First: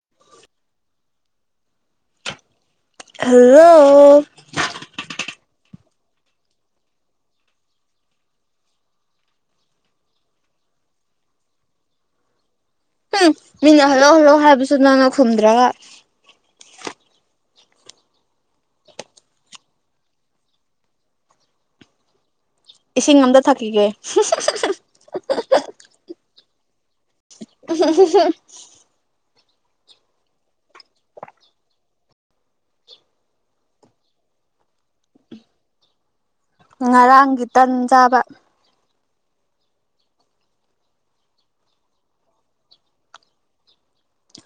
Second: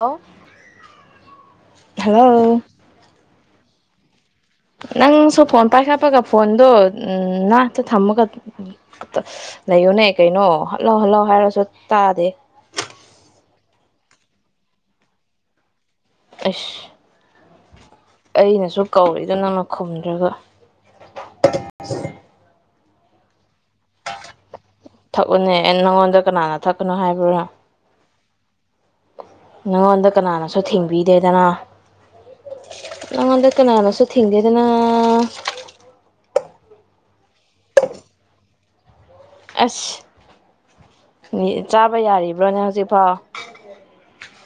ꯂꯣ hello hello ꯅꯪꯁꯨ phone ꯄꯥꯏꯈꯠꯄꯒ ꯐꯣꯟꯗꯣ ꯎꯝ ꯅꯥꯛꯇ ꯊꯝꯃꯒ ꯂꯩꯌꯨꯅꯦ ꯀꯩꯅꯣ ꯍꯜꯂꯥꯎ ꯍꯜꯂꯥꯎ ꯍꯥꯏꯔꯁꯨ ꯇꯥꯗꯦ ꯎꯝ ꯃꯤꯅ ꯍꯜꯂꯣ ꯍꯜꯂꯣ ꯍꯥꯏꯕꯁꯨ ꯅꯪꯅ ꯈꯨꯝꯗ꯭ꯔꯒ ꯑꯩꯁ ꯑꯩꯅꯁꯨ ꯀꯧꯔꯤꯗꯣ ꯅꯪꯅ ꯈꯨꯝꯗ꯭ꯔꯒ ꯏꯁꯤꯡ ꯑꯝꯇ ꯊꯛꯈꯤꯒꯦ ꯊꯛꯎꯅꯦ ꯑꯦ ꯅꯪꯉꯣꯟꯗ ꯀꯅꯥꯅ ꯊꯛꯀꯅꯣ ꯍꯥꯏꯕ꯭ꯔꯥ ꯅꯉꯣꯟꯗ ꯀꯅꯥꯅꯁꯨ ꯊꯦꯡꯕꯤꯗꯦꯗꯅ ꯅꯉꯣꯟꯗ ꯀꯅꯥꯅꯁꯨ ꯊꯤꯡꯗꯦꯗꯅ ꯉꯔꯥꯡꯒꯤ ꯇꯟ ꯆꯥꯕ ꯑꯁ ꯅꯤ ꯆꯥꯕ ꯌꯥꯔꯤꯕ꯭ꯔꯣꯅꯦ ꯍꯧꯖꯤꯛꯐꯥꯎ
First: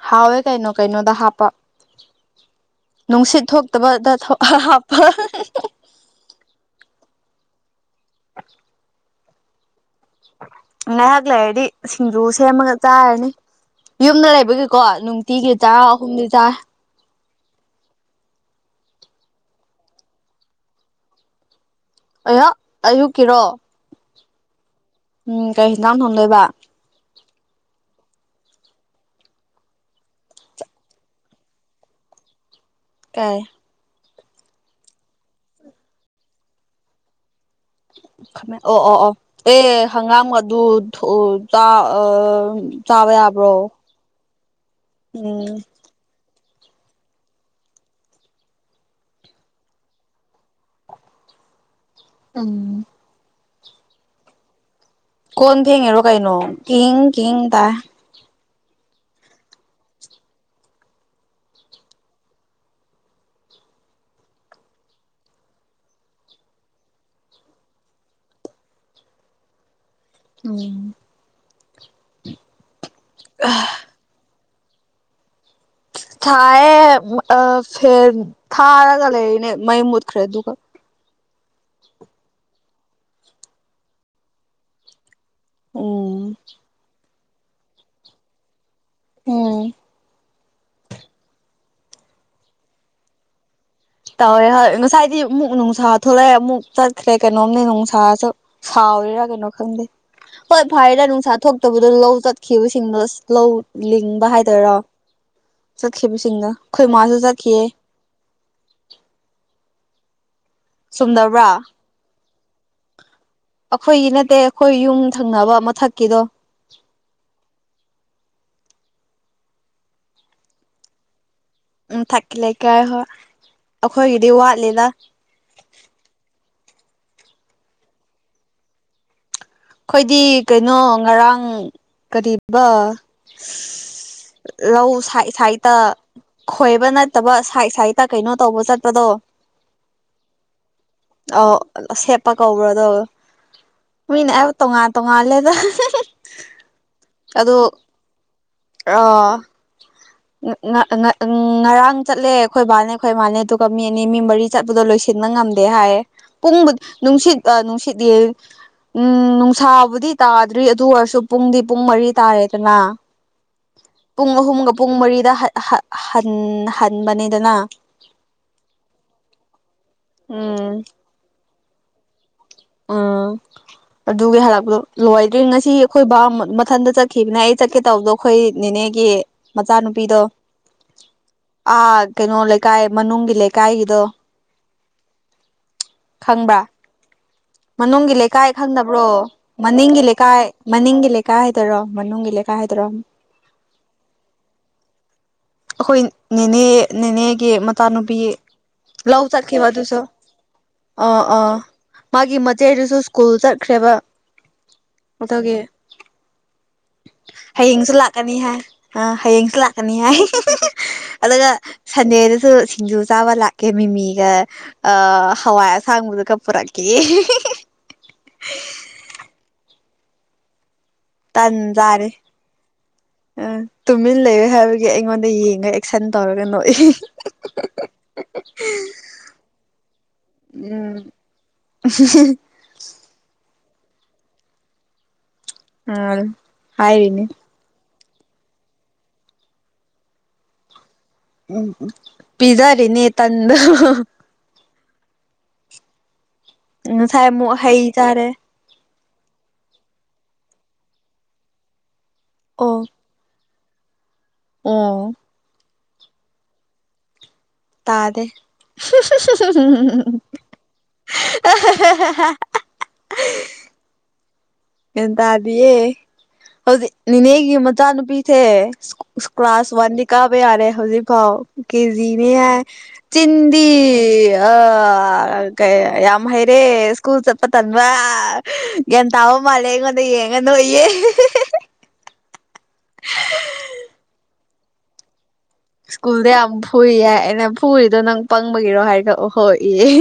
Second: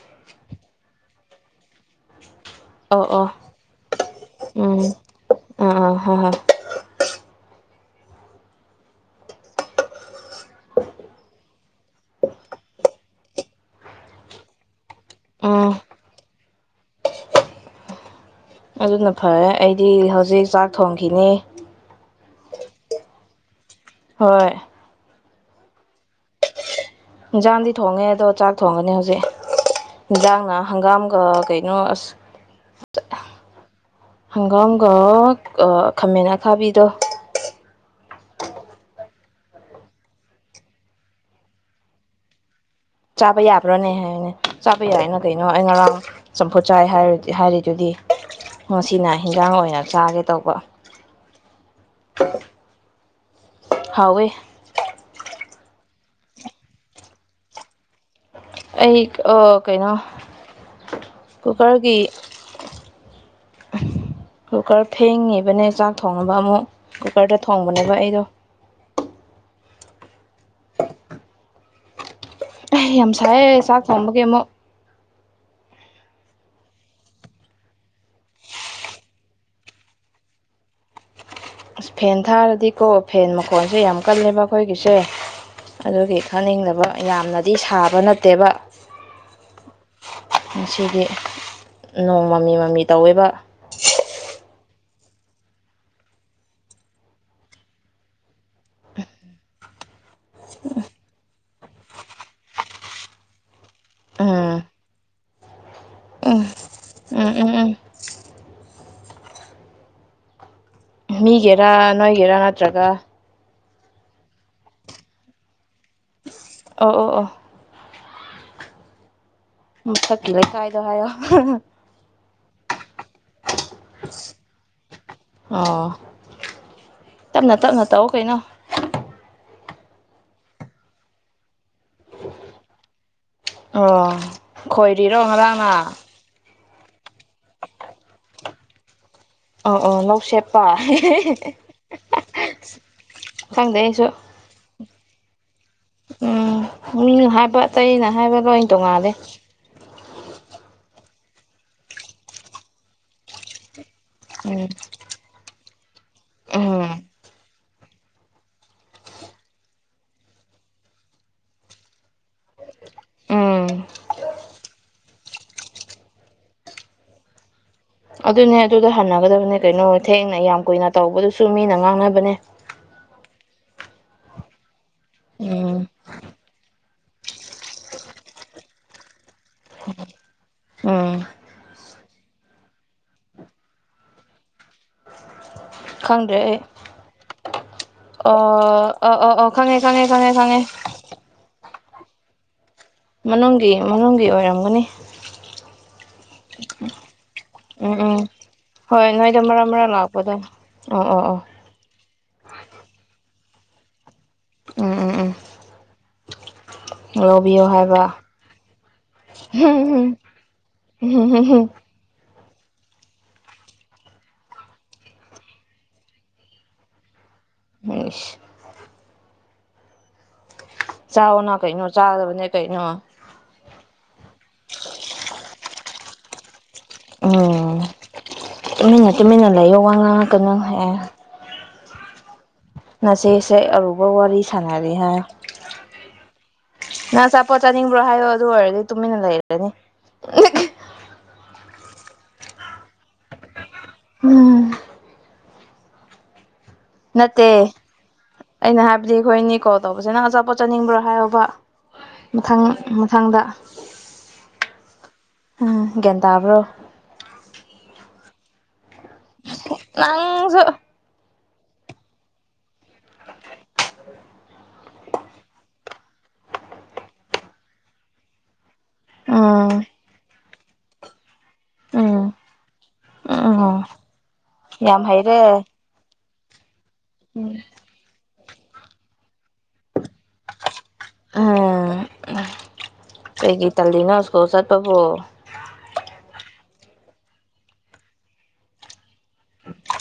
ꯍꯥꯎꯋꯦ ꯀꯩꯅꯣ ꯀꯩꯅꯣꯗ ꯍꯥꯄ ꯑꯣ ꯑꯣ ꯅꯨꯡꯁꯤꯠ ꯊꯣꯛꯇꯕꯗ ꯊꯣꯛ ꯍꯥꯞꯄ ꯑ ꯉꯥꯏꯍꯥꯛ ꯂꯩꯔꯗꯤ ꯁꯤꯡꯖꯨ ꯁꯦꯝꯃꯒ ꯆꯥꯔꯅꯤ ꯌꯨꯝꯗ ꯂꯩꯕꯒꯤꯀꯣ ꯅꯨꯡꯇꯤꯒꯤ ꯎꯝ ꯆꯥꯔ ꯑꯍꯨꯝꯗꯤ ꯆꯥꯏ ꯑꯗꯨꯅ ꯐꯔꯦ ꯑꯩꯗꯤ ꯍꯧꯖꯤꯛ ꯆꯥꯛ ꯊꯣꯡꯈꯤꯅꯤ ꯑꯩꯌꯥ ꯑꯌꯨꯛꯀꯤꯔꯣ ꯍꯣꯏ ꯎꯝ ꯀꯔꯤ ꯍꯤꯟꯖꯥꯡ ꯊꯣꯡꯗꯣꯏꯕ ꯏꯟꯁꯥꯡꯗꯤ ꯊꯣꯡꯉꯦ ꯑꯗꯣ ꯆꯥꯛ ꯊꯣꯡꯒꯅꯤ ꯍꯧꯖꯤꯛ ꯍꯤꯟꯖꯥꯡꯅ ꯍꯪꯒꯥꯝꯒ ꯀꯩꯅꯣ ꯑꯁ ꯀꯩ ꯍꯪꯒꯥꯝꯒ ꯑ ꯈꯥꯃꯦꯟ ꯑꯈꯥꯕꯤꯗꯣ ꯈꯥꯃꯦꯟ ꯑꯣ ꯑꯣ ꯑꯣ ꯑꯦ ꯍꯪꯒꯥꯝ ꯑꯗꯨ ꯊꯣ ꯆꯥ ꯑ ꯆꯥꯕ ꯌꯥꯕ꯭ꯔꯣꯅꯦ ꯍꯥꯏꯅꯦ ꯆꯥꯕ ꯌꯥꯏꯅ ꯀꯩꯅꯣ ꯎꯝ ꯑꯩ ꯉꯔꯥꯡ ꯆꯝꯐꯨꯠ ꯆꯥꯏ ꯍꯥꯏꯔꯤ ꯍꯥꯢꯔꯤꯗꯨꯗꯤ ꯉꯁꯤꯅ ꯍꯤꯟꯖꯥꯡ ꯑꯣꯏꯅ ꯆꯥꯒꯦ ꯇꯧꯕ [inaudible] [inaudible] ꯎꯝ ꯍꯥꯎꯋꯤ ꯀꯣꯟ ꯐꯦꯡꯉꯤꯔꯣ ꯀꯩꯅꯣ ꯀꯦꯡ ꯀꯦꯡ ꯇꯥꯢ ꯑꯩ ꯑꯥ ꯀꯩꯅꯣ ꯀꯨꯀꯔꯒꯤ ꯀꯨꯀꯔ ꯐꯦꯡꯉꯤꯕꯅꯦ ꯆꯥꯛ ꯊꯣꯡꯅꯕ ꯑꯃꯨꯛ ꯀꯨꯀꯔꯗ ꯊꯣꯡꯕꯅꯦꯕ ꯑꯩꯗꯣ ꯎꯝ ꯌꯥꯝ ꯁꯥꯏꯑꯦ ꯆꯥꯛ ꯊꯣꯡꯕꯒꯤ ꯑꯃꯨꯛ ꯊꯥꯢꯌꯦ ꯑ ꯐꯦꯟ ꯊꯥꯔꯒ ꯂꯩ ꯏꯅꯦ ꯃꯩ ꯃꯨꯠꯈ꯭ꯔꯦ ꯑꯗꯨꯒ ꯑꯁ ꯐꯦꯟ ꯊꯥꯔꯗꯤꯀꯣ ꯐꯦꯟ ꯃꯈꯣꯟꯁꯦ ꯌꯥꯝ ꯀꯜꯂꯦꯕ ꯑꯩꯈꯣꯏꯒꯤꯁꯦ ꯑꯗꯨꯒꯤ ꯎꯝ ꯊꯥꯅꯤꯡꯗꯕ ꯌꯥꯝꯅꯗꯤ ꯁꯥꯕ ꯅꯠꯇꯦꯕ ꯎꯝ ꯉꯁꯤꯗꯤ ꯅꯣꯡ ꯃꯃꯤ ꯃꯃꯤ ꯇꯧꯋꯦꯕ ꯇꯧꯋꯦ ꯍꯣꯏ ꯉꯁꯥꯏꯗꯤ ꯑꯃꯨꯛ ꯅꯨꯡꯁꯥ ꯊꯣꯛꯂꯛꯑꯦ ꯑꯃꯨꯛ ꯆꯠꯈ꯭ꯔꯦ ꯀꯩꯅꯣꯝꯅꯦ ꯅꯨꯡꯁꯥꯁꯨ ꯁꯥꯎꯔꯤꯔꯥ ꯀꯩꯅꯣ ꯈꯪꯗꯦ ꯍꯣꯏ ꯐꯥꯔꯦꯗ ꯅꯨꯡꯁꯥ ꯊꯣꯛ ꯇꯕꯗꯣ ꯂꯧ ꯆꯠꯈꯤꯕꯁꯤꯡꯗꯣ ꯑꯁ ꯂꯧ ꯂꯤꯡꯕ ꯎꯝ ꯍꯥꯏꯗꯣꯏꯔꯣ ꯎꯝ ꯆꯠꯈꯤꯕꯁꯤꯡꯗꯣ ꯑꯈꯣꯏ ꯃꯥꯁꯨ ꯎꯝ ꯎꯝ ꯆꯠꯈꯤꯌꯦ ꯎꯝ ꯆꯨꯝꯗꯕ꯭ꯔꯥ ꯃꯤꯒꯤꯔ ꯅꯣꯏꯒꯤꯔ ꯅꯠꯇ꯭ꯔꯒ ꯑꯈꯣꯏꯒꯤ ꯅꯠꯇꯦ ꯑꯈꯣꯏ ꯌꯨꯝ ꯊꯪꯅꯕ ꯃꯊꯛꯀꯤꯗꯣ ꯑꯣ ꯑꯣ ꯑꯣ ꯃꯊꯛꯀꯤ ꯂꯩꯀꯥꯏꯗꯣ ꯍꯥꯏꯌꯣ ꯃꯊꯛꯀꯤ ꯂꯩꯀꯥꯏ ꯍꯣꯏ ꯑꯈꯣꯏꯒꯤꯗꯤ ꯋꯥꯠꯂꯤꯗ ꯑꯣ ꯇꯞꯅ ꯇꯞꯅ ꯇꯧꯋꯣ ꯀꯩꯅꯣ ꯑꯈꯣꯏꯗꯤ ꯀꯩꯅꯣ ꯉꯔꯥꯡ ꯀꯔꯤꯕ ꯑꯣ [unintelligible] ꯂꯧ ꯈꯣꯏꯔꯤꯔꯣ ꯁꯥꯏꯠ ꯁꯥꯏꯠꯇ ꯉꯔꯥꯡꯅ ꯈꯣꯏꯕ ꯅꯠꯇꯕ ꯁꯥꯏꯠ ꯁꯥꯏꯠꯇ ꯀꯩꯅꯣ ꯇꯧꯕ ꯆꯠꯄꯗꯣ ꯑꯧ ꯑꯧ ꯂꯧ ꯁꯦꯞꯄ ꯑꯧ ꯁꯦꯠꯄ ꯀꯧꯕ꯭ꯔꯗꯣ [unintelligible] ꯈꯪꯗꯦ ꯑꯩꯁꯨ ꯃꯤꯅ ꯑꯩꯕꯨ ꯇꯣꯉꯥꯟ ꯇꯣꯉꯥꯜꯂꯦꯗ [unintelligible] ꯎꯝ ꯃꯤꯅ ꯑꯗꯨ ꯍꯥꯏꯕ ꯑꯇꯩꯅ ꯍꯥꯏꯕ ꯂꯣꯏ ꯇꯣꯡꯉꯥꯜꯂꯦ ꯉ ꯉ ꯉ ꯉꯔꯥꯡ ꯆꯠꯂꯦ ꯑꯩꯈꯣꯏ ꯕꯥꯅꯦ ꯑꯩꯈꯣꯏ ꯃꯥꯅꯦ ꯑꯗꯨ ꯃꯤ ꯑꯅꯤ ꯃꯤ ꯃꯔꯤ ꯎꯝ ꯆꯠꯄꯗꯣ ꯂꯣꯏꯁꯤꯟꯕ ꯉꯝꯗꯦ ꯍꯥꯏꯌꯦ ꯄꯨꯡꯕꯨ ꯎꯝ ꯅꯨꯡꯁꯤꯠ ꯑ ꯅꯨꯡꯁꯤꯠꯌꯦ ꯅꯨꯡ ꯁꯥꯕꯨꯗꯤ ꯇꯥꯗ꯭ꯔꯤ ꯑꯗꯨ ꯑꯣꯏꯔꯁꯨ ꯄꯨꯡꯗꯤ ꯄꯨꯡ ꯃꯔꯤ ꯇꯥꯔꯦꯗꯅ ꯎꯝ ꯄꯨꯡ ꯑꯍꯨꯝꯒ ꯄꯨꯡ ꯃꯔꯤꯗ ꯍꯠ ꯍ ꯍꯟ ꯍꯟꯕꯅꯦꯗꯅ ꯑꯗꯨꯅꯦ ꯑꯗꯨꯗ ꯍꯟꯅꯒꯗꯕꯅꯦ ꯀꯩꯅꯣ ꯊꯦꯡꯅ ꯌꯥꯝ ꯎꯝ ꯀꯨꯏꯅ ꯇꯧꯕꯗꯨꯁꯨ ꯃꯤꯅ ꯉꯥꯡꯅꯕꯅꯦ ꯑꯪ ꯑꯗꯨꯒꯤ ꯍꯜꯂꯛꯄꯗꯣ ꯂꯣꯏꯗ꯭ꯔꯤ ꯉꯁꯤ ꯎꯝ ꯑꯩꯈꯣꯏ ꯕꯥ ꯃ ꯃꯊꯟꯗ ꯆꯠ ꯈꯤꯕꯅꯦ ꯑꯩ ꯆꯠꯀꯦ ꯇꯧꯕꯗꯣ ꯑꯈꯣꯏ ꯅꯤꯅꯦꯒꯤ ꯃꯆꯥꯅꯨꯄꯤꯗꯣ ꯎꯝ ꯑꯥ ꯀꯩꯅꯣ ꯂꯩꯀꯥꯏ ꯃꯅꯨꯡꯒꯤ ꯂꯩꯀꯥꯏꯒꯤꯗꯣ ꯈꯪꯗ꯭ꯔꯦ ꯑꯩ ꯈꯪꯕ꯭ꯔꯥ ꯃꯅꯨꯡꯒꯤ ꯑ ꯂꯩꯀꯥꯏ ꯈꯪꯗꯕ꯭ꯔꯣ ꯑ ꯑ ꯑ ꯈꯪꯉꯦ ꯃꯅꯤꯡꯒꯤ ꯈꯪꯉꯦ ꯈꯪꯉꯦ ꯂꯩꯀꯥꯏ ꯈꯪꯉꯦ ꯃꯅꯤꯡꯒꯤ ꯂꯩꯥꯀ ꯀꯥꯏꯗꯔꯣ ꯃꯅꯨꯡꯒꯤ ꯂꯩꯀꯥꯏꯗꯔꯣ ꯃꯅꯨꯡꯒꯤ ꯃꯅꯨꯡꯒꯤ ꯑꯣꯏꯔꯝꯒꯅꯤ ꯑꯩꯈꯣꯏ ꯅꯤꯅꯦ ꯅꯤꯅꯦꯒꯤ ꯎꯝ ꯃꯆꯥꯅꯨꯄꯤ ꯎꯝ ꯍꯣꯏ ꯂꯧ ꯅꯣꯏꯗ ꯃꯔꯛ ꯆꯠꯈꯤꯕ ꯃꯔꯛ ꯑꯗꯨꯁꯨ ꯂꯥꯛꯄꯗꯣ ꯑꯣ ꯑ ꯑꯣ ꯑꯣ ꯑ ꯃꯥꯒꯤ ꯃꯆꯦꯗꯨꯁꯨ ꯁ꯭ꯀꯨꯜ ꯆꯠꯈ꯭ꯔꯦꯕ ꯎꯝ ꯎꯝ ꯎꯝ ꯑꯗꯨꯒꯤ ꯂꯧꯕꯤꯌꯣ ꯍꯌꯦꯡꯁꯨ ꯍꯥꯏꯕ ꯂꯥꯛꯀꯅꯤ ꯍꯥꯏ ꯑ ꯍꯌꯦꯡꯁꯨ ꯂꯥꯛꯀꯅꯤ ꯍꯥꯏ ꯑꯗꯨꯒ ꯁꯟꯗꯦꯗꯁꯨ ꯁꯤꯡꯖꯨ ꯆꯥꯕ ꯂꯥꯛꯀꯦ ꯃꯤꯃꯤꯒ ꯑ ꯍꯋꯥꯏ ꯑꯁꯥꯡꯕꯤꯒ ꯄꯨꯔꯛꯀꯦꯌ‌ꯦ ꯏꯁ ꯆꯥꯎꯋꯣꯅ ꯀꯩꯅꯣ ꯆꯥꯒꯗꯕꯅꯦ ꯀꯩꯅꯣ ꯑ ꯇꯨꯃꯤꯟ ꯂꯩꯌ‌ꯦ ꯍꯥꯏꯕꯒꯤ ꯑꯩꯉꯣꯟꯗ ꯌꯦꯡꯉꯒ ꯑꯦꯛꯁꯟ ꯇꯧꯔꯒ ꯅꯣꯛꯏ ꯑꯣ ꯇꯨꯃꯤꯟꯅ ꯇꯨꯃꯤꯟꯅ ꯂꯩꯌꯣ ꯋꯥ ꯉꯥꯡꯉꯛꯀꯅ‌ꯣ ꯎꯝ ꯍꯥꯏꯌ‌ꯦ [unintelligible] ꯉꯁꯤꯁꯦ ꯑꯔꯨꯕ ꯋꯥꯔꯤ ꯁꯥꯟꯅꯔꯤ ꯍꯥꯏꯌ‌ꯦ ꯑ ꯍꯥꯏꯔꯤꯅꯦ ꯄꯣꯠ ꯆꯥꯅꯤꯡꯕ꯭ꯔꯣ ꯍꯥꯏꯌꯣ ꯑꯗꯨ ꯑꯣꯏꯔꯗꯤ ꯇꯨꯃꯤꯟꯅ ꯂꯩꯔꯅꯤ ꯎꯝ ꯄꯤꯖꯥꯔꯤꯅꯦ ꯇꯟꯗꯣ ꯍꯨꯉ ꯉꯁꯥꯏ ꯑꯃꯨꯛ ꯅꯠꯇꯦ ꯍꯩ ꯆꯥꯔꯦ ꯑꯩꯅ ꯍꯥꯏꯕꯗꯤ ꯑꯩꯈꯣꯏꯅꯤ ꯀꯣꯜ ꯇꯧꯕꯁꯤ ꯅꯪ ꯑꯆꯥꯄꯣꯠ ꯆꯥꯅꯤꯡꯕ꯭ꯔꯥ ꯍꯥꯏꯌꯣꯕ ꯃꯊꯪ ꯑꯣ ꯃ ꯊꯪꯗ ꯑꯣ ꯍꯥ ꯒ꯭ꯌꯥꯟ ꯇꯥꯕ꯭ꯔꯣ ꯇꯥꯗꯦ ꯅꯪꯁꯨ [unintelligible] [inaudible] ꯒ꯭ꯌꯥꯟ ꯇꯗꯤꯌꯦ ꯍꯧꯖꯤꯛ ꯅꯤꯅꯦꯒꯤ ꯃꯆꯥꯅꯨꯄꯤꯁꯦ ꯏꯁ ꯎꯝ ꯀ꯭ꯂꯥꯁ ꯋꯥꯟꯗꯤ ꯀꯥꯕ ꯌꯥꯔꯦ ꯍꯧꯖꯤꯛ ꯐꯥꯎ ꯎꯝ ꯀꯦꯖꯤꯅꯦ ꯍꯥꯏ ꯆꯤꯟꯗꯤ ꯎꯝ ꯑ ꯌꯥꯝ ꯍꯩꯔꯦ ꯀ ꯌꯥꯝ ꯌꯥꯝ ꯍꯩꯔꯦ ꯁ꯭ꯀꯨꯜ ꯆꯠꯄ ꯇꯟꯕ ꯒ꯭ꯌꯥꯟ ꯇꯥꯑꯣ ꯃꯥꯜꯂꯦ ꯑꯩꯉꯣꯟꯗ ꯌꯦꯡꯉ ꯅꯣꯛꯏꯌꯦ ꯑ ꯀꯩꯒꯤ ꯇꯜꯂꯤꯅꯣ ꯁ꯭ꯀꯨꯜ ꯆꯠꯄꯕꯨ ꯁ꯭ꯀꯨꯜꯗ ꯌꯥꯝ ꯐꯨꯏ ꯍꯥꯏ ꯑꯩꯅ ꯐꯨꯔꯤꯗꯣ ꯅꯪ ꯄꯪꯕꯒꯤꯔꯣ ꯍꯥꯏꯔꯒ ꯑ‌ꯣ ꯍꯣꯏꯌ‌ꯦ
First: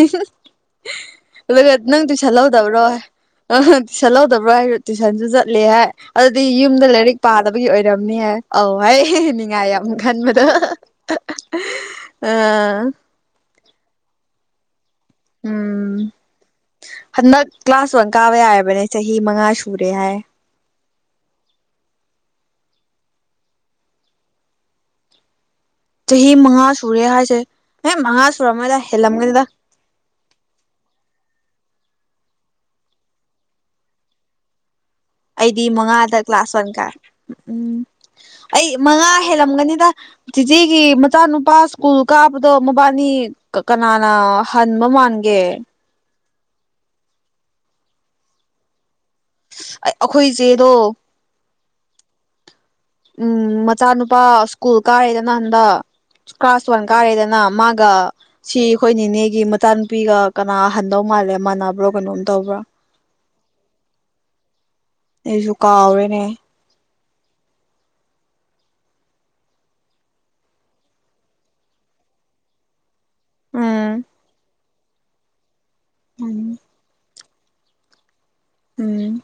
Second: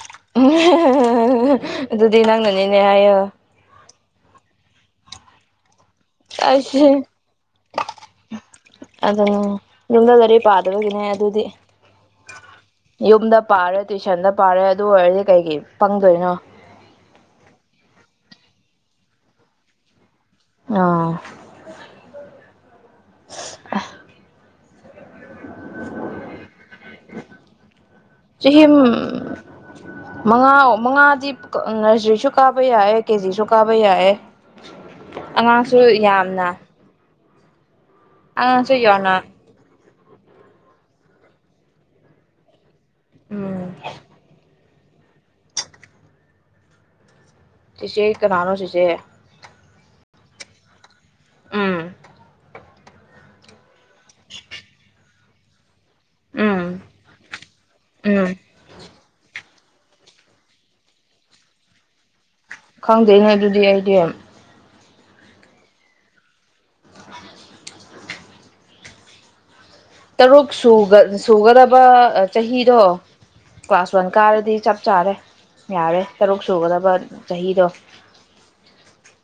ꯑꯗꯨꯗꯤ ꯅꯪꯅꯅꯤꯅꯦ ꯍꯥꯏꯌ‌ꯣ ꯆꯠꯍꯧꯗꯕ꯭ꯔ‌ꯣ ꯍꯥꯏꯌ‌ꯣ ꯇꯨꯏꯁꯟꯁꯨ ꯆꯠꯂ‌ꯦ ꯍꯥꯏ ꯑꯗꯤ ꯌꯨꯝꯗ ꯑꯩꯁ ꯂꯥꯏꯔꯤꯛ ꯄꯥꯗꯕꯒꯤ ꯑꯣꯏꯔꯝꯅꯤ ꯍꯥꯏ ꯑꯧ ꯍꯥꯏ ꯅꯤꯡꯉꯥꯏ ꯌꯥꯝ ꯀꯟꯕꯗ‌ꯣ ꯗꯨꯗꯤ ꯄꯥꯗꯕꯒꯤꯅꯦꯍ‌ꯦ ꯑꯗꯨꯗꯤ ꯌꯨꯝꯗ ꯄꯥꯔꯦ ꯇꯨꯏꯁꯟꯗ ꯄꯥꯔꯦ ꯑꯗꯨ ꯑꯣꯏꯔꯗꯤ ꯀꯩꯒꯤ ꯎꯝ ꯄꯪꯗꯣꯏꯅꯣ ꯍꯟꯗꯛ ꯀ꯭ꯂꯥꯁ ꯋꯥꯟ ꯀꯥꯕ ꯌꯥꯔꯕꯅꯦ ꯆꯍꯤ ꯃꯉꯥ ꯁꯨꯔꯦ ꯍꯥꯏ ꯑꯥ ꯑ ꯆꯍꯤ ꯃꯉꯥ ꯁꯨꯔꯦ ꯍꯥꯏꯁꯦ ꯑꯦ ꯃꯉꯥ ꯆꯍꯤ ꯁꯨꯔꯝꯃꯣꯏꯗ ꯍꯦꯜꯂꯝꯒꯅꯤꯗ ꯃꯉꯥ ꯃꯉꯥꯗꯤ ꯀ ꯅꯔꯖꯔꯤꯁꯨ ꯀꯥꯕ ꯌꯥꯏꯌ‌ꯦ ꯀꯦꯖꯤꯁꯨ ꯀꯥꯕ ꯌꯥꯏꯌ‌ꯦ ꯑꯩꯗꯤ ꯃꯉꯥꯗ ꯀ꯭ꯂꯥꯁ ꯋꯥꯟ ꯀꯥꯏ ꯎꯝ ꯑꯩ ꯑꯉꯥꯡꯁꯨ ꯃꯉꯥ ꯌꯥꯝꯅ ꯍꯦꯜꯂꯝꯒꯅꯤꯗ ꯆꯤꯆꯦꯒꯤ ꯃꯆꯥꯅꯨꯄꯥ ꯁ꯭ꯀꯨꯜ ꯀꯥꯕꯗꯣ ꯃꯕꯥꯏꯅꯤ ꯎꯝ ꯀꯅꯥꯅ ꯍꯟꯕ ꯃꯥꯟꯒꯦ ꯆꯤꯆꯦ ꯀꯅꯥꯅꯣ ꯆꯤꯆꯦ ꯑꯩ ꯑꯩꯈꯣꯏ ꯆꯦꯗꯣ ꯎꯝ ꯎꯝ ꯃꯆꯥꯅꯨꯄꯥ ꯁ꯭ꯀꯨꯜ ꯀꯥꯔꯦꯗ ꯍꯟꯗꯛ ꯀ꯭ꯂꯥꯁ ꯎꯝ ꯋꯥꯟ ꯀꯥꯔꯦꯗꯅ ꯃꯥꯒ ꯎꯝ ꯁꯤ ꯑꯩꯈꯣꯏ ꯅꯤꯅꯦꯒꯤ ꯃꯆꯥ ꯅꯨꯨꯄꯤꯒ ꯀꯅꯥ ꯍꯟꯗꯧ ꯃꯥꯜꯂꯦ ꯃꯥꯟꯅꯕ꯭ꯔꯣ ꯀꯩꯅꯣꯝ ꯇꯧꯕ꯭ꯔꯥ ꯈꯪꯗꯦꯍꯦ ꯑꯗꯨꯗꯤ ꯑꯩꯗꯤ ꯑꯩꯁꯨ ꯀꯥꯎꯔꯦꯅꯦ ꯇꯔꯨꯛ ꯁꯨꯒ ꯁꯨꯒꯗꯕ ꯆꯍꯤꯗꯣ ꯀ꯭ꯂꯥꯁ ꯎꯝ ꯋꯥꯟ ꯀꯥꯔꯗꯤ ꯆꯞ ꯆꯥꯔꯦ ꯌꯥꯔꯦ ꯇꯔꯨꯛ ꯎꯝ ꯁꯨꯒꯗꯕ ꯆꯍꯤꯗꯣ ꯎꯝ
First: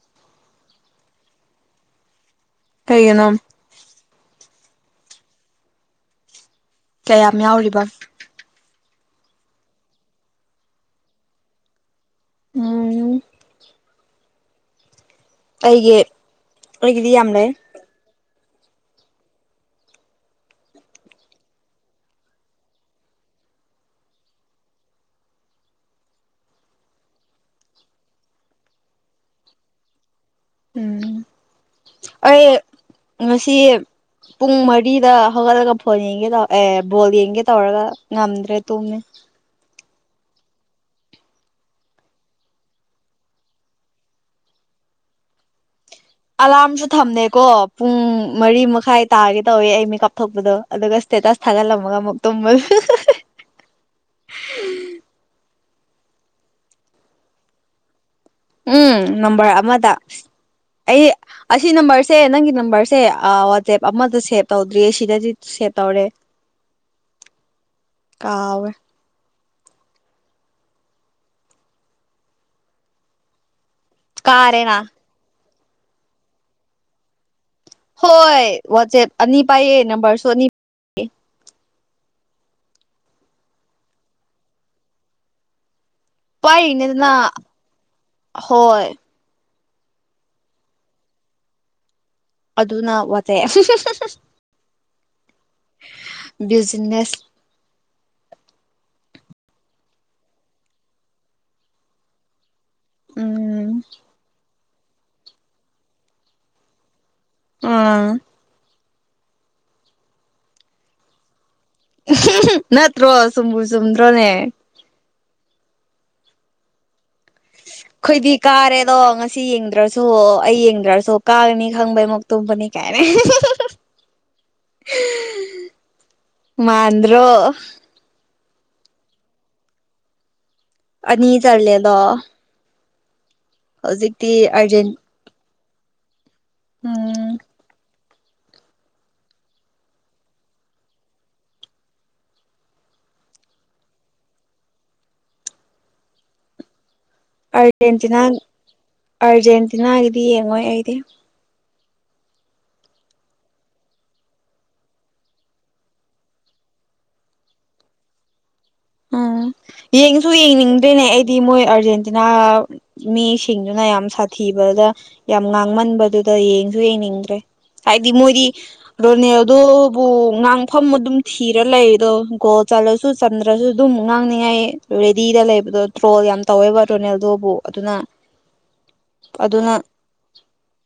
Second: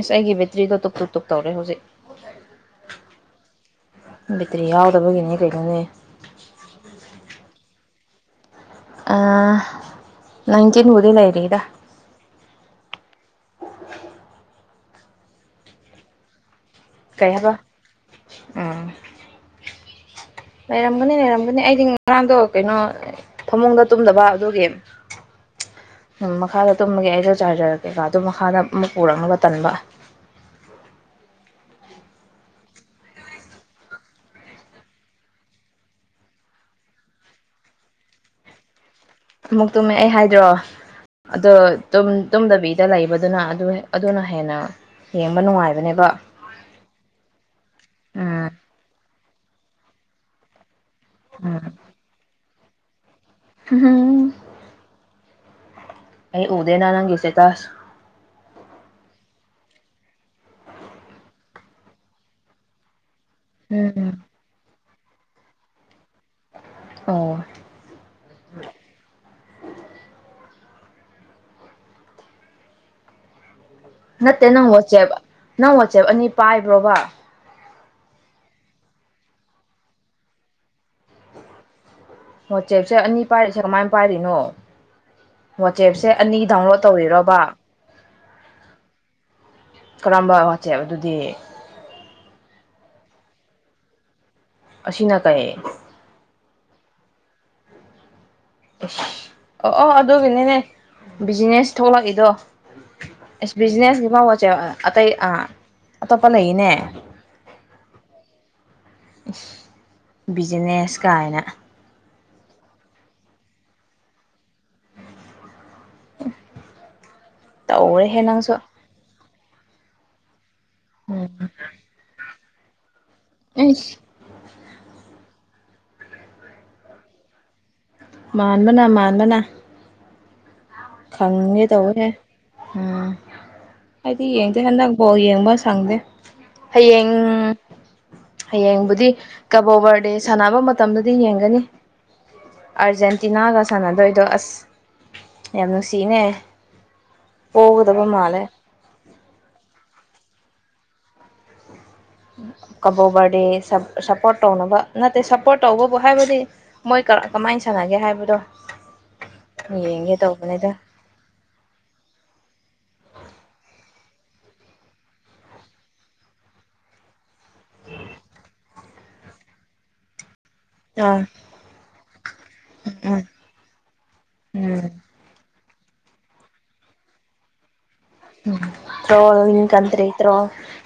ꯑꯁ ꯑꯩꯒꯤ ꯕꯦꯇ꯭ꯔꯤꯗꯣ ꯇꯨꯞ ꯇꯨꯞ ꯇꯨꯨꯞ ꯇꯧꯔꯦ ꯍꯧꯖꯤꯛ ꯀꯩꯒꯤꯅꯣ ꯕꯦꯇ꯭ꯔꯤ ꯌꯥꯎꯗꯕꯒꯤꯅꯦ ꯀꯩꯅꯣꯅꯦ ꯀꯌꯥꯝ ꯌꯥꯎꯔꯤꯕ ꯑꯥ ꯅꯥꯏꯇꯤꯟꯕꯨꯗꯤ ꯂꯩꯔꯤꯗ ꯎꯝ ꯑꯩꯒꯤ ꯑꯩꯒꯤꯗꯤ ꯌꯥꯝ ꯂꯩ ꯀꯩꯍꯥꯏꯕ ꯎꯝ ꯂꯩꯔꯝꯒꯅꯤ ꯂꯩꯔꯝꯒꯅꯤ ꯑꯩꯗꯤ ꯉꯔꯥꯡꯗꯣ ꯀꯩꯅꯣ ꯐꯃꯨꯡꯗ ꯇꯨꯝꯗꯕ ꯑꯗꯨꯒꯤ ꯑꯝ ꯃꯈꯥꯗ ꯇꯨꯝꯕꯒꯤ ꯑꯩꯁꯨ ꯆꯥꯔꯖꯔꯀꯦꯀꯥ ꯑꯗꯨ ꯃꯈꯥꯗ ꯑꯃꯨꯛ ꯄꯨꯔꯛꯅꯕ ꯇꯟꯕ ꯎꯝ ꯑꯩ ꯉꯁꯤ ꯄꯨꯡ ꯃꯔꯤꯗ ꯍꯧꯒꯠꯂꯒ ꯐꯣꯟ ꯌꯦꯡꯒꯦ ꯇꯧ ꯑꯦ ꯕꯣꯜ ꯌꯦꯡꯒꯦ ꯇꯧꯔꯒ ꯉꯝꯗ꯭ꯔꯦ ꯇꯨꯝꯃꯦ ꯑꯃꯨꯛ ꯇꯨꯝꯃꯦ ꯑꯩ ꯍꯥꯏꯗ꯭ꯔꯣ ꯑꯗꯣ ꯇꯨꯝ ꯇꯨꯝꯗꯕꯤꯗ ꯂꯩꯕꯗꯨꯅ ꯑꯗꯨ ꯑꯗꯨꯅ ꯍꯦꯟꯅ ꯌꯦꯡꯕ ꯅꯨꯡꯉꯥꯏ ꯑꯂꯥꯝꯁꯨ ꯊꯝꯅꯦꯀꯣ ꯄꯨꯡ ꯎꯝ ꯃꯔꯤ ꯃꯈꯥꯏ ꯇꯥꯒꯦ ꯇꯧꯋꯦ ꯑꯩ ꯃꯤ ꯀꯥꯞꯊꯣꯛꯄꯗꯣ ꯑꯗꯨꯒ ꯁꯇꯦꯇꯁ ꯊꯥꯒꯠꯂꯝꯃꯒ ꯑꯃꯨꯛ ꯇꯨꯝꯃ [unintelligible] ꯑꯩ ꯎꯗꯦꯅ ꯅꯪꯒꯤ ꯁꯇꯦꯇꯁ ꯎꯝ ꯅꯝꯕꯔ ꯑꯃꯗ ꯑꯩ ꯑꯁꯤ ꯅꯝꯕꯔꯁꯦ ꯅꯪꯒꯤ ꯅꯝꯕꯔꯁꯦ ꯑꯥ ꯋꯥꯠ ꯆꯦꯞ ꯎꯝ ꯑꯃꯗ ꯁꯦꯞ ꯇꯧꯗ꯭ꯔꯤꯌꯦ ꯁꯤꯗꯗꯤ ꯁꯦꯞ ꯇꯧꯔꯦ ꯑꯣ ꯀꯥꯎꯋꯦ ꯅꯠꯇꯦ ꯅꯪ ꯀꯥꯔꯦꯅ ꯋꯥꯆꯦꯞ ꯅꯪ ꯋꯥꯆꯦꯞ ꯑꯅꯤ ꯄꯥꯏꯕ꯭ꯔꯣꯕ ꯍꯣꯏ ꯋꯥꯠꯆꯦꯞ ꯑꯅꯤ ꯄꯥꯏꯌꯦ ꯅꯝꯕꯔ ꯁꯨ ꯑꯅꯤ ꯋꯥꯆꯦꯞꯁꯦ ꯑꯅꯤ ꯄꯥꯏꯔꯤꯁꯦ ꯀꯃꯥꯏꯟ ꯄꯥꯏꯔꯤꯅꯣ ꯋꯥꯆꯦꯞꯁꯦ ꯑꯅꯤ ꯗꯥꯎꯟꯂꯣꯠ ꯇꯧꯔꯤꯔꯕꯥ ꯑꯍꯣꯏ ꯀꯔꯝꯕ ꯋꯥꯆꯦꯞ ꯑꯗꯨꯗꯤ ꯑꯗꯨꯅ ꯋꯥꯆꯦꯞ ꯑꯁꯤꯅ ꯀꯩ ꯕꯤꯖꯤꯅꯦꯁ ꯑꯁ ꯑꯣ ꯑꯣ ꯑꯗꯨꯒꯤꯅꯤꯅꯦ ꯕꯤꯖꯤꯅꯦꯁ ꯊꯣꯛꯂꯛꯏꯗꯣ ꯏꯁ ꯎꯝ ꯕꯤꯖꯤꯅꯦꯁꯀꯤ ꯐꯥꯎ ꯋꯥꯆꯦꯞ ꯑꯥ ꯑꯇꯩ ꯑꯥ ꯑꯇꯣꯞꯄ ꯂꯩꯌꯦꯅꯦ ꯎꯝ ꯏꯁ ꯕꯤꯖꯤꯅꯦꯁ ꯀꯥꯏꯅ ꯅꯠꯇ꯭ꯔꯣ ꯆꯨꯝꯕꯨ ꯆꯨꯝꯗ꯭ꯔꯣꯅꯦ ꯇꯧꯔꯦꯍꯦ ꯑꯈꯣꯏꯗꯤ ꯅꯪꯁꯨ ꯀꯥꯔꯦꯗꯣ ꯉꯁꯤ ꯌꯦꯡꯗ꯭ꯔꯁꯨ ꯑꯩ ꯌꯦꯡꯗ꯭ꯔꯁꯨ ꯎꯝ ꯀꯥꯒꯅꯤ ꯈꯪꯕꯩꯃꯨꯛ ꯇꯨꯝꯕꯅꯤ ꯀꯥꯏꯅ ꯑꯩꯁ ꯃꯥꯟꯗ꯭ꯔꯣ ꯃꯥꯟꯕꯅ ꯃꯥꯟꯕꯅ ꯑꯅꯤ ꯈꯪꯅꯦ ꯇꯧꯋꯦꯍꯦ ꯆꯜꯂꯦꯗꯣ ꯎꯝ ꯑꯩꯗꯤ ꯍꯧꯖꯤꯛꯇꯤ ꯌꯦꯡꯗꯦꯅ ꯑꯥꯔꯖꯦꯟ ꯅꯪ ꯕꯣꯜ ꯌꯦꯡꯕ ꯁꯪꯗꯦ ꯍꯌꯦꯡ ꯎꯝ ꯍꯌꯦꯡꯕꯨꯗꯤ ꯀꯕꯣꯕꯔꯗꯦ ꯁꯥꯟꯅꯕ ꯃꯇꯝꯗꯗꯤ ꯌꯦꯡꯒꯅꯤ ꯑꯥꯔꯖꯦꯟꯇꯤꯅꯥꯒ ꯁꯥꯟꯅꯗꯣꯏꯗꯣ ꯑꯁ ꯌꯥꯝ ꯅꯨꯡꯁꯤꯅꯦ ꯄꯣꯒꯗꯕ ꯑꯥꯔꯒꯦꯟꯇꯤꯅꯥ ꯃꯥꯜꯂꯦ ꯑꯥꯔꯖꯦꯟꯇꯤꯅꯥꯒꯤꯗꯤ ꯌꯦꯡꯉꯣꯏ ꯑꯩꯗꯤ ꯀꯕꯣꯕꯔꯗꯦ ꯁꯞ ꯁꯞꯄꯣꯔꯠ ꯇꯧꯅꯕ ꯅꯠꯇꯦ ꯁꯞꯄꯣꯔꯠ ꯇꯧꯕꯕꯨ ꯍꯥꯏꯕꯗꯤ ꯃꯣꯏ ꯀꯥ ꯀꯃꯥꯏꯟ ꯁꯥꯟꯅꯒꯦ ꯍꯥꯏꯕꯗꯣ ꯎꯝ ꯌꯦꯡꯒꯦ ꯌꯦꯡꯁꯨ ꯇꯧꯕꯅꯤꯗ ꯌꯦꯡꯅꯤꯡꯗꯦꯅꯦ ꯑꯩꯗꯤ ꯃꯣꯏ ꯑꯥꯔꯖꯦꯟꯇꯤꯅꯥ ꯃꯤꯁꯤꯡꯗꯨꯅ ꯌꯥꯝ ꯁꯥꯊꯤꯕꯗ ꯌꯥꯝ ꯉꯥꯡꯃꯟꯕꯗꯨꯗ ꯌꯦꯡꯁꯨ ꯌꯦꯡꯅꯤꯡꯗ꯭ꯔꯦ ꯍꯥꯏꯗꯤ ꯃꯣꯏꯗꯤ ꯔꯣꯅꯦꯜꯗꯣꯕꯨ ꯉꯥꯡ ꯐꯝ ꯑꯗꯨꯝ ꯑꯥ ꯊꯤꯔ ꯂꯩꯗꯣ ꯒꯣꯜ ꯆꯜꯂꯁꯨ ꯎꯝ ꯆꯟꯗ꯭ꯔꯁꯨ ꯑꯗꯨꯝ ꯉꯥꯡꯅꯤꯡꯉꯥꯏ ꯎꯝ ꯔꯦ ꯗꯤꯗ ꯂꯩꯕꯗꯣ ꯇ꯭ꯔꯣꯜ ꯌꯥꯝ ꯇꯧꯋꯦꯕ ꯔꯣꯅꯦꯜꯗꯣꯕꯨ ꯑꯗꯨꯅ ꯎꯝ ꯇ꯭ꯔꯣꯜ ꯑꯗꯨꯅ ꯀꯟꯇ꯭ꯔꯤ ꯇ꯭ꯔꯣꯜ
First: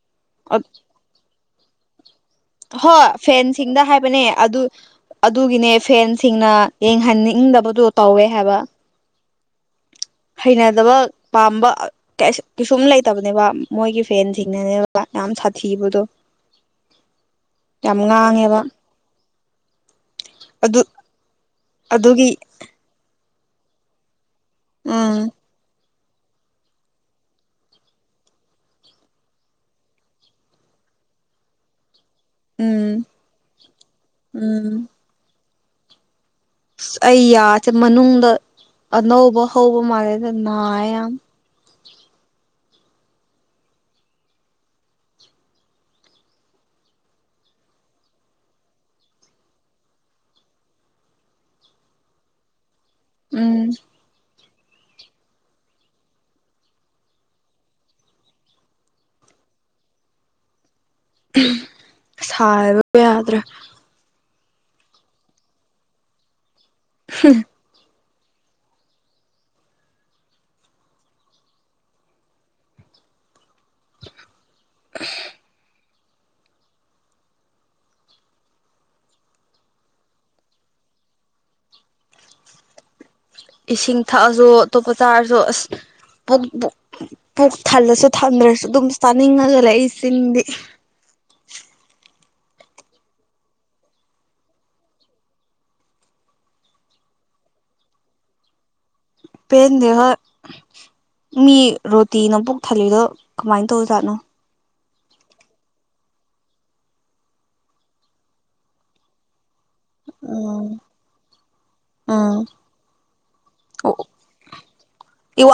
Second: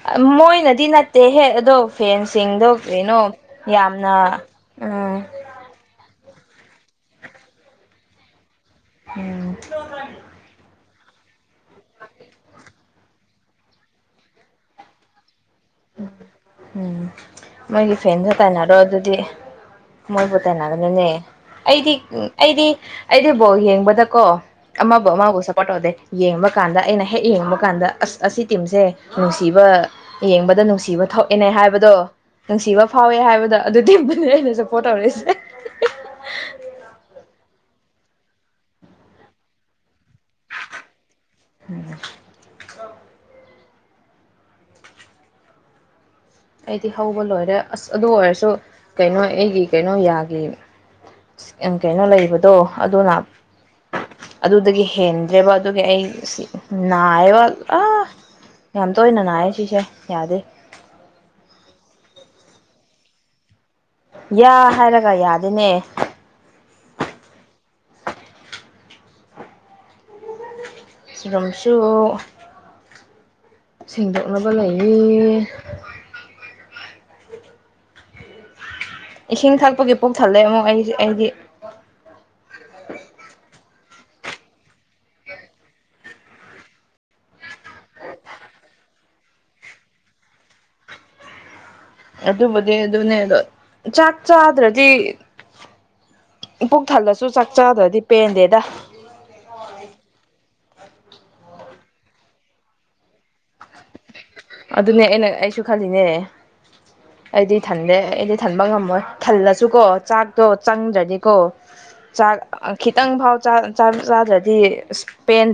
ꯑ ꯃꯣꯏꯅꯗꯤ ꯅꯠꯇꯦꯍꯦ ꯑꯗꯣ ꯐꯦꯟꯁꯤꯡꯗꯣ ꯍꯣꯏ ꯀ꯭ꯔꯤꯅꯣ ꯐꯦꯟꯁꯤꯡꯗ ꯌꯥꯝꯅ ꯍꯥꯏꯕꯅꯦ ꯑꯗꯨ ꯎꯝ ꯑꯗꯨꯒꯤꯅꯦ ꯐꯦꯟꯁꯤꯡꯅ ꯌꯦꯡꯍꯟꯅꯤꯡꯗꯕꯗꯣ ꯇꯧꯋꯦ ꯍꯥꯏꯕ ꯎꯝ ꯍꯩꯅꯗꯕ ꯄꯥꯝꯕ ꯀꯩꯁꯨ ꯀꯩꯁꯨꯝ ꯂꯩꯇꯕꯅꯦꯕ ꯃꯣꯏꯒꯤ ꯐꯦꯟꯁꯤꯡꯅꯅꯦ ꯕ ꯌꯥꯝ ꯁꯥꯊꯤꯕ ꯎꯝ ꯃꯣꯏꯒꯤ ꯌꯥꯝ ꯐꯦꯟꯗ ꯉꯥꯡꯉꯦꯕ ꯇꯥꯏꯅꯔꯣ ꯑꯗꯨꯗꯤ ꯃꯣꯏꯕꯨ ꯑꯗꯨ ꯇꯥꯏꯅꯒꯅꯅꯦ ꯑꯩꯗꯤ ꯎꯝ ꯑꯗꯨꯒꯤ ꯑꯩꯗꯤ ꯑꯩꯗꯤ ꯕꯣꯜ ꯌꯦꯡꯕꯗꯀꯣ ꯑꯃꯕꯨ ꯎꯝ ꯑꯃꯕꯨ ꯁꯞ ꯄꯣꯔꯠ ꯇꯣꯗꯦ ꯌꯦꯡꯕ ꯀꯥꯟꯗ ꯑꯩꯅ ꯍꯦꯛ ꯌꯦꯡꯕ ꯀꯥꯟꯗ ꯑꯁ ꯑꯁꯤ ꯇꯤꯝꯁꯦ ꯅꯨꯡꯁꯤꯕ ꯌꯦꯡꯕ ꯗ ꯅꯨꯡꯁꯤꯕ ꯊꯣꯛꯑꯦꯅꯦ ꯍꯥꯏꯕꯗꯣ ꯅꯨꯡꯁꯤꯕ ꯎꯝ ꯐꯥꯎꯋꯦ ꯍꯥꯏꯕꯗꯣ ꯑꯗꯨ ꯇꯤꯝꯗꯨꯅꯦ ꯑꯩꯅ ꯎꯝ ꯁꯞꯄꯣꯔꯠ ꯇꯧꯔꯤꯁꯦ ꯁ ꯑꯩ ꯌꯥꯁꯦ ꯃꯅꯨꯡꯗ ꯑꯅꯧꯕ ꯍꯧꯕ ꯃꯥꯜꯂꯦꯗ ꯅꯥꯌꯦ ꯌꯥꯝ ꯎꯝ ꯑꯩꯗꯤ ꯍꯧꯕ ꯂꯣꯏꯔꯦ ꯑꯁ ꯑꯗꯨ ꯑꯣꯏꯔꯁꯨ ꯀꯩꯅꯣ ꯑꯩꯒꯤ ꯀꯩꯅꯣ ꯌꯥꯒꯤ ꯌꯥꯝ ꯀꯩꯅꯣ ꯂꯩꯕꯗꯣ ꯑꯗꯨꯅ ꯎꯝ ꯑꯗꯨꯗꯒꯤ ꯍꯦꯟꯗ꯭ꯔꯦꯕ ꯑꯗꯨꯒꯤ ꯑꯩ ꯑꯁꯤ ꯅꯥꯏꯌꯦꯕ ꯑ ꯌꯥꯝ ꯇꯣꯏꯅ ꯅꯥꯏꯌꯦ ꯁꯤꯁꯦ ꯌꯥꯗꯦ ꯁꯥꯏꯕ ꯌꯥꯗ꯭ꯔꯦ ꯌꯥ ꯍꯥꯏꯔꯒ ꯌꯥꯗꯦꯅꯦ [unintelligible] ꯁꯤꯔꯨꯝꯁꯨ ꯁꯦꯡꯗꯣꯛꯅꯕ ꯂꯩꯌꯦ ꯏꯁꯤꯡ ꯊꯛꯄꯒꯤ ꯄꯨꯛ ꯊꯜꯂꯦꯉꯣ ꯑꯩꯗꯤ ꯑꯩꯗꯤ ꯏꯁꯤꯡ ꯊꯛꯑꯁꯨ ꯑꯇꯣꯞꯄ ꯆꯥꯔꯁꯨ ꯑꯁ ꯄꯨꯛꯇꯨ ꯄꯨꯛ ꯊꯜꯂꯁꯨ ꯊꯝꯗ꯭ꯔꯁꯨ ꯗꯨꯝ ꯆꯥꯅꯤꯡꯉꯒ ꯂꯩꯌꯦ ꯆꯤꯟꯗꯤ ꯑꯗꯨꯕꯨꯗꯤ ꯑꯗꯨꯅꯦ ꯗꯣ ꯆꯥꯛ ꯆꯥꯗꯔꯗꯤ ꯄꯨꯛ ꯊꯜꯂꯁꯨ ꯆꯥꯛ ꯆꯥꯗꯔꯗꯤ ꯄꯦꯟꯗꯦꯗ ꯄꯦꯟꯗꯦ ꯍꯣꯏ ꯃꯤ ꯔꯣꯇꯤꯅ ꯄꯨꯛ ꯊꯜꯂꯤꯗꯣ ꯀꯃꯥꯏ ꯇꯧꯖꯥꯠꯅꯣ ꯑꯗꯨꯅꯦ ꯑꯩꯅ ꯑꯩꯁꯨ ꯈꯜꯂꯤꯖꯦ ꯑꯩꯗꯤ ꯊꯟꯗꯦ ꯑꯩꯗꯤ ꯊꯟꯕ ꯉꯝꯃꯣꯏ ꯊꯜꯂꯁꯨ ꯀꯣ ꯆꯥꯛꯇꯣ ꯎꯝ ꯆꯪꯗ꯭ꯔꯗꯤꯀꯣ ꯆꯥꯛ ꯎꯝ ꯑꯥ ꯈꯤꯇꯪ ꯐꯥꯎ ꯆꯥꯛ ꯆꯥꯛ ꯆꯥꯗꯔꯗꯤ ꯑꯁ ꯄꯦꯟ